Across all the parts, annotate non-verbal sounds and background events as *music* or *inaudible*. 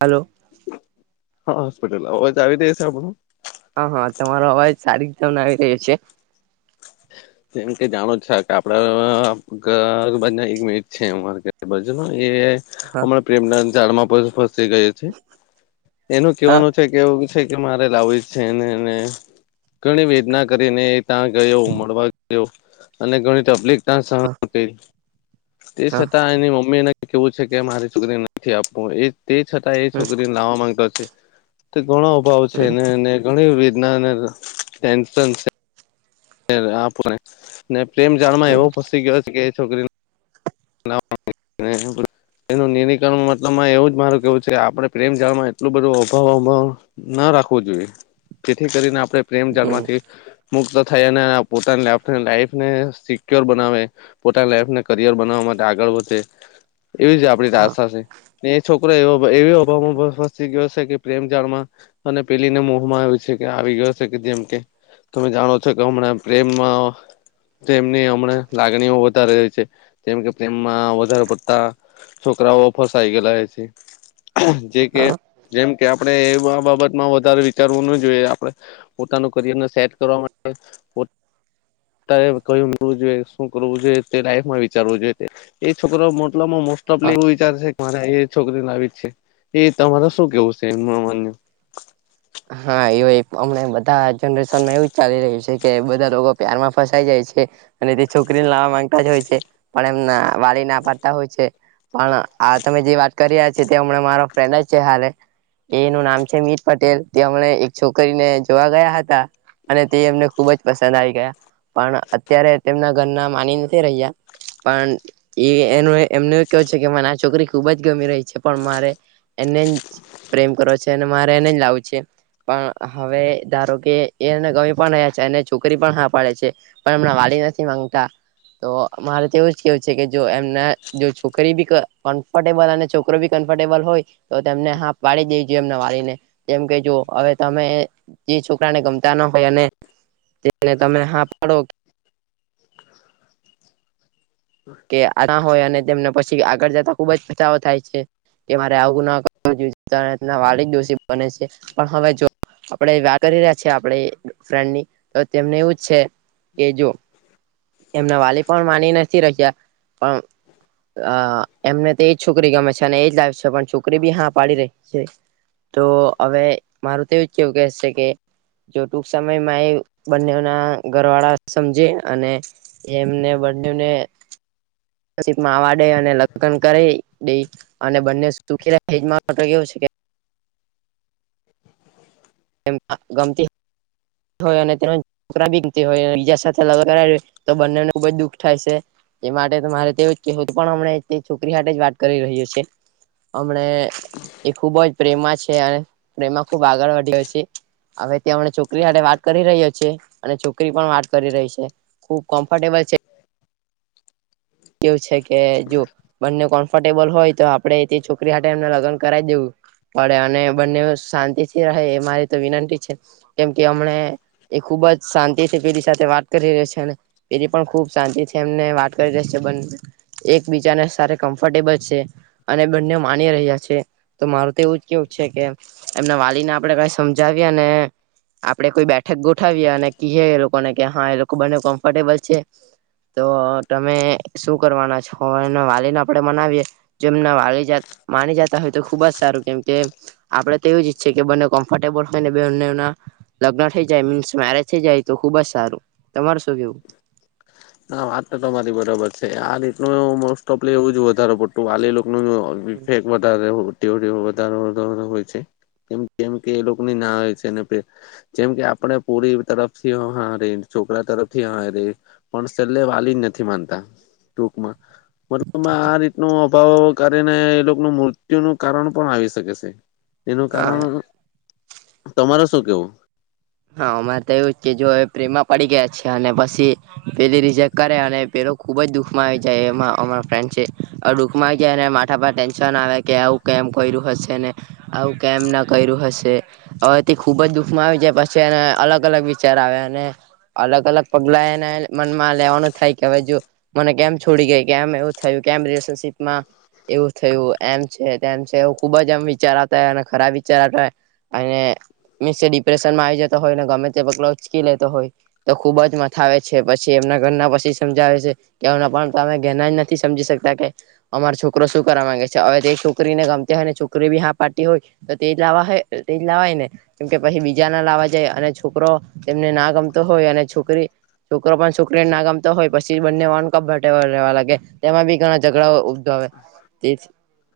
Hello હા hospital અવાજ આવી રહ્યું છે આપણું હા હા તમારો અવાજ સારી રીત ને આવી રહ્યો છે જેમ કે જાણો છ કે આપડજ *unintelligible* એક મિનિટ છે. જ *unintelligible* એ હા હમણાં પ્રેમના ઝાડમાં પણ જે કઈ હશે *unintelligible* એનું હા કેવાનું છે કે એવું કે મારે લાવી છે, અને ને ઘણી વેદના કરીને એ ત્યાં ગયો ઉમવા *unintelligible* અને ઘણી તકલીફતા સહન હા કરી. તે હા છતાં એની મમ્મીને કેવું છે, કે મારી છોકરી નથી આપવું એને તે છતાં એ હમ છોકરીને લાવવા માંગતો છે, તે ઘણો અભાવ છે. એનેને *unintelligible* ઘણી વેદના અને ટેન્શન છે. આપને પ્રેમ જાળમાં હમ હમ એવો ફસી ગયો છે કે છોકરી નુ એનું નિરીકરણ મતલબમાં એવું જ હોવો જોઈએ. જેથી કરીને આપણે પ્રેમ હમ જળમાંથી મુક્ત થાય અને પોતાની લાઈફને સિક્યોર બનાવે, પોતાની લાઈફને કરિયર બનાવવા માટે આગળ વધે એવી જ આપડી તો હા આશા છે, ને એ છોકરો એવી *unintelligible* અભાવ મા ગયો છે, કે પ્રેમ જાળમાં અને પેલીને મોહમાં આવી ગયો છે, કે આવી ગયો છે, કે જેમ કે તમે જાણો છો કે હમણાં પ્રેમમાં તેમની હમણાં લાગણી તેમમાં વધારે પડતા છોકરાઓ ફસાય ગયેલા હોય છે. જે કે હા જેમ કે આપડે આ બાબતમાં વધારે વિચારવું ન જોઈએ. આપણે પોતાનું કરિયર સેટ કરવા માટે *inaudible* કયું મેળવું જોઈએ? શું કરવું જોઈએ? તે લાઈફમાં વિચારવું જોઈએ. એ છોકરો મતલબ મા હા મોસ્ટોપલી એવું વિચાર છે, કે મારે એ છોકરી લાવી જ છે, એ તમારે શું કેવું છે, એ માન *unintelligible* હા, એ અમને બધા જનરેશન માં એવું જ ચાલી રહ્યું છે, કે બધા લોકો પ્યારમાં ફસાય જાય અને તે છોકરીને લાવવા માંગતા જ હોય છે, પણ એમ વાલી ના પાડતા હોય છે. પણ આ તમે જે વાત કરી રહ્યા છે, તે હમણાં મારો ફ્રેન્ડ જ છે, હાલે એનું નામ છે, મીત પટેલ તે હમણા એક છોકરીને જોવા ગયા હતા. અને તે એમને ખુબ જ પસંદ આવી ગયા પણ અત્યારે તેમના ઘરના માની નથી રહ્યા પણ એનું એમને કેવું છે, કે મને આ છોકરી ખુબ જ ગમી રહી છે, પણ મારે એને જ પ્રેમ કરો છે, અને મારે એને જ લાવું છે. પણ હવે ધારો કે એ એને ગમી પણ ગયા છે છોકરી પણ હા પાડે છે. પણ એમના વાળીવાસી વાંગતા *unintelligible* તો મારે તો એવું જ કેવું છે કે જો એમના જો છોકરી બી કમ્ફર્ટેબલ અને છોકરો બી *inaudible* કમ્ફર્ટેબલ હોય તો તેમને હા પાડી દેવી જોઈએ એમના વાલીને કેમ કે જો હવે તમે જે છોકરાને ગમતા ન હોય અને તેને તમે હા પાડો *inaudible* કે આ ના હોય અને તેમને પછી આગળ જતા ખુબ જ પચાવો થાય છે. કે મારે આવું ના કરવું જોઇએ વાલી દોષી બને છે પણ હવે *inaudible* આપણેે વા કરી રહ્યા છેએ આપણે ફ્રેન્ડની તો તેમને એવું જ છે કે જો એમના વાલી પણ માની નથી રહ્યા પણ અ એમને તો એજ છોકરી ગમે છે અને એજ લાવેશે પણ છોકરી બી હા પાડી રહી છે. તો હવે મારું તો એવું જ કેવું કે છે કે જો ટૂક સમય મા એ બન્નેવના ઘર વાળા સમજે અને એમને એમને પછી માંવાડે અને લટકન કરતી *unintelligible* દઈ અને બંને સુખી હેજમાં કેવું છે કે હા *unintelligible* ગમતી હોય અને તેનો છોકરા બી હોય બીજા સાથે લગન કરે હોય તો બંનેને ખુબજ દુખ થાય શે. તે માટે મારે તેવુ જ કેવું છે પણ હમ તે છોકરી હાતે જ વાત કરી રહ્યો છે. હમણા એ ખુબ જ પ્રેમ માં છે. પ્રેમમાં ખુબ આગળ વધ્યો છે હવે તે હમને છોકરી વાત કરી રહ્યો છે. છે અને છોકરી પણ વાત કરી રહી છે ખુબ કમ્ફર્ટેબલ છે. કેવું છે કે જો બંને કોમ્ફર્ટેબલ હોય તો આપડે તે છોકે રિ હાથે એમને લગન કરાવી દેવું. પડે અને બંને શાંતિ થી રહે એ મારી તો વિનંતી છે કેમ કે અમને ખૂબ ખુબ જ શાંતિ થી પેલી સાથે વાત કરી ર છે પેલી પણ ખુબ શાંતિ થી એમને વાત કરી રહિ છે. એક બીજાને સારે કમફર્ટેબલ છે અને બંને માની રહ્યા છે. મારું તો એવું જ કેવું છે કે એમના વાલીને આપડે કઈ સમજાવીએ ને આપડે કોઈ બેઠક ગોઠવીએ અને કીએ એ લોકોને કે હા એ લોકો બને કમ્ફર્ટેબલ છે. તો તમે શું કરવાના છો એ વાલીને આપડે મનાવીએે. જેમના વાલી જ માની જતા હોય તો ખુબ જ સારું કેમ કે આપડે તો એવ જ ઈછીએ કે બન્નેવ કોમ્ફર્ટેબલ હોય ને બન્નેવ ના લગ્ન થઈ જાય મીન્સ મેરેજ થઈ જાય. તો ખુબ જ સારું તમાર શું કેવું? ના વાત તો તમારી બરાબર છે આ રીતનું મોસ્ટ ઓફ એવુંજ વધારે પડતું વાલી લો નું *unintelligible* વધારે તેવું તેવું વધારા હોય છે. જેમ કે એ લોકોની ના હો છે એના પર જેમ કે આપડ પુરી તરફથી હા હા રે. છોકરા તરફથી હ રેય પણ છેલ્લે વાલી જ નથી માનતા ટૂકમાં. મતલબમાં આ રીતનો અભાવ કરીને એ લોકોનું મૃત્યુ ન કારણ પણ આવી શકે છે. તેનું હા કારણ તમાર શું કેવું? હા અમારે તો એવું જો કે જો એ પ્રેમ માં પડી ગયા છે અને પછી પેલી રીજેક્ટ કરે અને પેલો ખુબ જ દુખમાં આવી જાય એમાં અમારા ફ્રેન્ડ છે દુખમાં આવી જાય માથા પર ટેન્શન આવે કે આવુ કેમ કર્યું હશે ને આવું કેમ ના કર્યું હશે હવે થી ખુબ જ દુખમાં આવી જાય પછી એને અલગ અલગ વિચાર આવે અને અલગ અલગ પગલા એને મનમાં લેવાનું થાય કે હવે જો મને કેમ છોડી ગઈ કે એમ એવું થયું કેમ રિલેશન શિપ માં એવું થયું એમ છે તેમ છે એ ખુબ જ એમ વિચારાતા હો અને ખરાબ વિચારતા હોય. અને મીન્સ ડિપ્રેશન માં આવી જાય. હો ને ગમે તે પગલો ઉચકી લેતો હોય તો ખુબ જ મથા આવે છે પછી એમના ઘરના પછી સમજાવે છે. કે પણ તમે ઘેના જ નથી સમજી શકતા કે અમારો છોકરો શું કરવા માંગે છે હવે તે છોકરીને ગમતી હોય ને છોકરી બી હા પાર્ટી હોય તો તેજ લાવવાય તે લાવવાય ને કેમ કે પછી બીજા ના લાવવા અને છોકરો એને ના ગમતો હોય અને છોકરી છોકરો પણ છોકરીને ના ગમતો હોય પછી બંને વા કપ રહેવા લાગે તેમાં બી ઘણા ઝઘડાઓ ઉદગવે તે જ.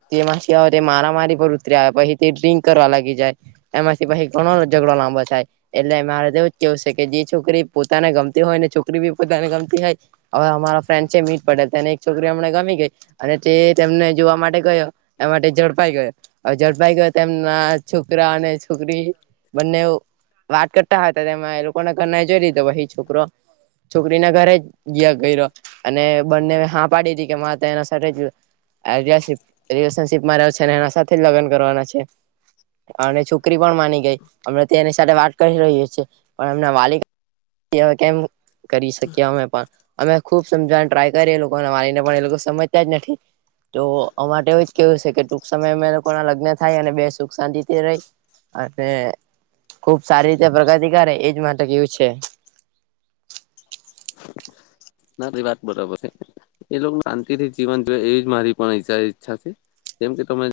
તેમાંથી મારા મારી પર ઉતરી આવે પછી તે ડ્રિંક કરવા લાગી જાય એમાંથી પછી ઘણો ઝધડો. લાંબો થાય. એટલે મારે તોવું કેવું છે, કે જે છોકરી પોતાને ગમતી હોય ને છોકરી બી પોતાને ગમતી હોય આવા ફ્રેન્ડ છે, મીટ પડલ તેને એક છોકરી અમને ગમી ગઈ અને તે તેમને જોવા માટે ગયો એ ઝડપાઈ ગયો હવે ઝડપાઈ ગયો તેમ અ છોકરા અને છોકરી બંનેવ વાત કરતા હો હતા તેમાં એ લોકોને ઘરના જોઈ લીધોઈ છોકરો છોકરીના ઘરે ગિયા કર્યો અને બંને હા પાડી હતી કે મા તો એના સાથે જ આડીયાશીપ રિલેશનશીપમાં છે ને એના સાથે જ લગ્ન કરવાના છે. અને છોકરી પણ માની ગઈ અમમે તે એની સાથે વાત કરી રહી છીએ પણ એમના વાલિ *unintelligible* કેમ? કરી શકીએ અમે પણ અમે ખુબ સમજવાને ટ્રાય કરી એ લોકોને મારીને પણ એ લોકો સમજતા જ નથી. તો અમા માટે એવું જ કેવું છે, કે ટૂંક સમય અ લોકો ના લગ્ન થાય અને બે સુખ શાંતિથી રેય. હે ખુબ સારી રીતે પ્રગતિ કરે એજ માટે કેવું છે. બધી વાત બરાબર છે. એ લોકો શાંતિ થી જીવન જવે એવી જ મારી પણ ઈચ્છા છે જેમ કે તમે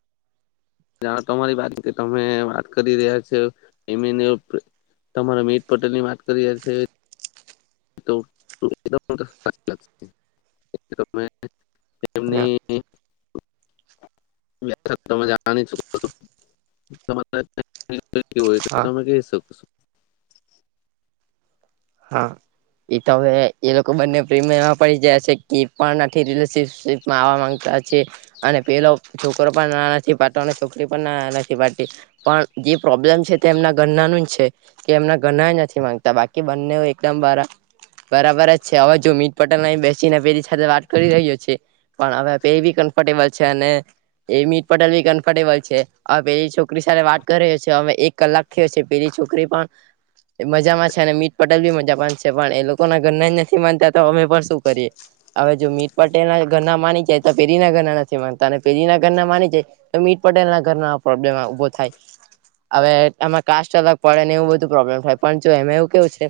જા તમારી વાત કે તમે વાત કરી રહ્યા છો *unintelligible* તમારા મીત પટેલ ની વાત કરી છે. તો ત *inaudible* હા એમની તમે જાણો છો. કેવ હોય હા તમે કહી શક છો. હા એ તો હવે એ લોકો બંને પ્રેમમાં પડી જાય છે કે પણ નથી રિલેશનશીપમાં આવવા માંગતા અને પેલો છોકરો પણ ના નથી પાડતો અને છોકરી પણ ના નથી પાડતી પણ. એ પ્રોબ્લેમ છે તે એમના ગરના નું જ છે કે એમના ઘરના નથી માનતા બાકી બંને હોય એકદમ બાર બરાબર જ છે હવે જો મીટ પટેલ બેસીને પેલી સાથે વાત કરી રહ્યો છે. પણ હવે પે એ બી કમ્ફર્ટેબલ છે અને એ મીત પટેલ બી કમ્ફર્ટેબલ છે પેલી છોકરી સાથે વાત કર્યો છે, હવે એક કલાક થયો છે, પેલી છોકરી પણ મજામાં છે ને પટેલ બી મજા માં જ છે પણ એ લોકો ના ઘરના જ નથી માનતા તો અમે પણ શું કરીએ હવે જો મીત પટેલ ઘર ના માની જાય તો પેલી ના ઘરના નથી માનતા અને પેલી ના ઘરના માની જાય તો મીત પટેલ ના ઘરના પ્રોબ્લેમ ઉભો થાય હવે એમાં કાસ અલગ પડે ને એવું બધું પ્રોબ્લેમ થાય પણ જો એમે એવું કેવું છે.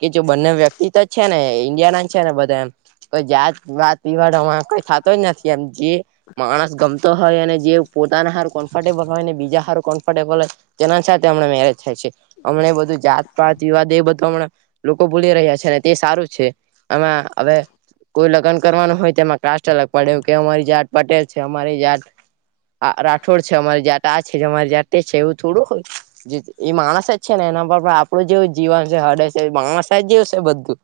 કે જો બંને વ્યક્તિ તો જ છે ને ઇન્ડિયા ના જ છે, ને બધા એમ કોઈ જાત વાત પીવાળમાં કઈ થતો જ નથી એમ જે માણસ ગમતો હોય અને જે પોતાના હારું કમ્ફર્ટેબલ હોય ને બીજા હારું કમ્ફર્ટેબલ હોય તેના સાથે મેરેજ થાય છે હમને બધું જાત પાત વિવાદ એ બધુ હમણા લોકો ભૂલી રહ્યા છે ને તે સારું છે એમાં હવે કોઈ લગ્ન કરવાનું હોય તો એમાં કાસ્ટ અલગ પડે કે અમારી જાટ પટેલ છે અમારી જાત આ રાઠોડ છે અમારી જાત આ છેમારે જા તે છે એવું થોડું હોય એ માણસ જ છે ને એના પર પણ આપણું જેવ જીવન છે હડે છે. માણસાહે જેવું છે બધું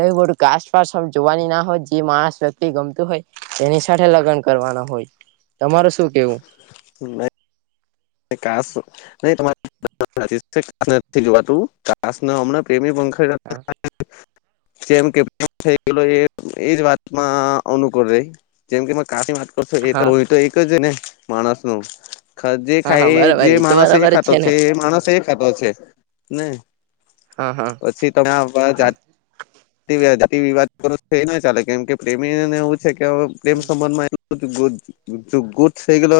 ક‌ઈ બધું કાસપાસ જોવાની ના હોય જે માણસ વ્યક્તિ ગમતું હોય તેની સાથે લગ્ન કરવાનું હોય તમાર શું કેવું *inaudible* *inaudible* તું કાસમણાને પ્રેમી વંશ હા *inaudible* જેમ કે થઈ ગય એ એજ વાતમાં અનુકૂળ રહી જેમ કે કા વાત કરશો એ તો હા તો એક જ ને માણસ ન હા ખાય બરાબર જે તો માણસ એ બરાબર જ ખાતો ને છે માણસ એ. ને હા હા પછી તમે. હા. વી વાત કરો થઈ ને ચાલે કેમ કે પ્રેમીને એવું છે કે પ્રેમ સંબંધમાં ગટ ગુટ થે ગલો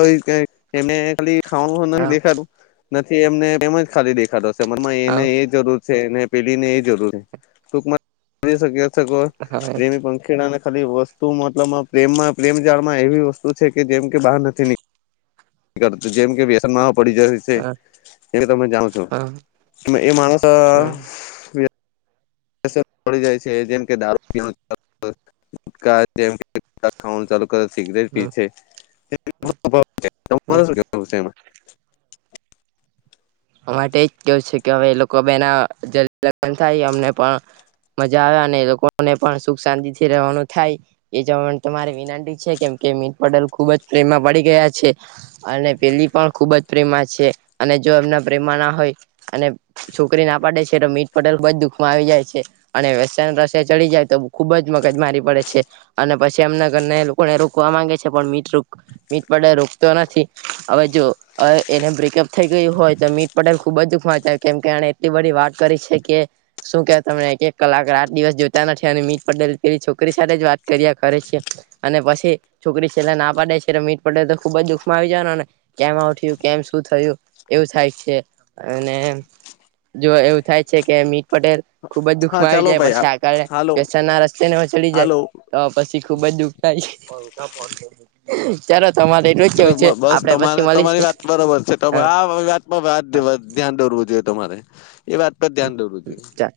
હમ ખાલી ખા હ હા દેખાું. *inaudible* *unintelligible* નથી એમને એમજ ખાલી દેખાડો હશે મનમાં એને હા એ જરૂર છે ને પેલી ને એ જરૂરી ટૂંકમાં હવે પ્રમી પંખીડાને ખાલી વસ્તુ મતલબ પ્રેમમાં પ્રેમ જાળમાં એવી વસ્તુ છે કે જેમ કે બહાર નથી નીકળતી જેમ કે વ્યસનમાં હા હા હમ *unintelligible* જાય છે જેમ કે દારૂ જે *inaudible* ચાલુ. સિગરેટ પી હમ. કે *inaudible* હમ અ માટે એજ કેવું છે કે હવે એ લોકો બેના જ થાય અમને પણ મજા આવે અને લોકોને પણ સુખ શાંતિ થી રહેવાનું થાય એ જવા તમારે વિનંતી છે કે કે મીત પટેલ ખુબ જ પ્રેમમાં પડી ગયા છે અને પેલી પણ ખુબ જ પ્રેમમાં છે અને જો એમના પ્રેમમાં ના હોય અને છોકરી ના પાડે છે તો મીટ પટેલ બ જ દુખમાં આવી જાય છે અને ર ચડી જાય તો ખુબ જ મગજ મારી પડે છે અને પછી એમના ઘર એ લોકોને રોકવા માંગે છે પણ મ મીટ પડ રોકતો નથી હવે જો એને બ્રેકઅપ થઈ ગયું હોય મીટ પટેલ ખુબ જ દુખ કેમ કે એ એટલી બધી વાત કરી છે કે શું કે તમને એક એક કલાક આ દિવસ જોતા નથી અને મીટ પે પે છોકરી સાથે જ વાત કરી્યા કરે છે અને પછી છોકરી પલા ના પાડી ડે છે મીત પટેલ તો ખુબ જ દુખમાં આવી જવાનો ને કેમ આવઠયું કેમ શું થયું એવું થાય. અને જો એવું થાય છે કે મીટ પટેલ ખુબ જ હા દુખમાં આવી ચાલો જાય ભાઈ પછી આળ હાલો પસન ના રસ્તે ને ચડી જાય હાલો તો પછી ખુબ જ દુઃખ થાય. ચાલો તમારે એટલું જ ચલો કેવું છે બસ આપડે પછી તમારે તમારી મળીશું વાત બરોબર છે તો હા આ વાત હા ધ્યાન દોરવું જોઈએ તમારે એ વાત પર ધ્યાન દોરવું જોઈએ. ચાલ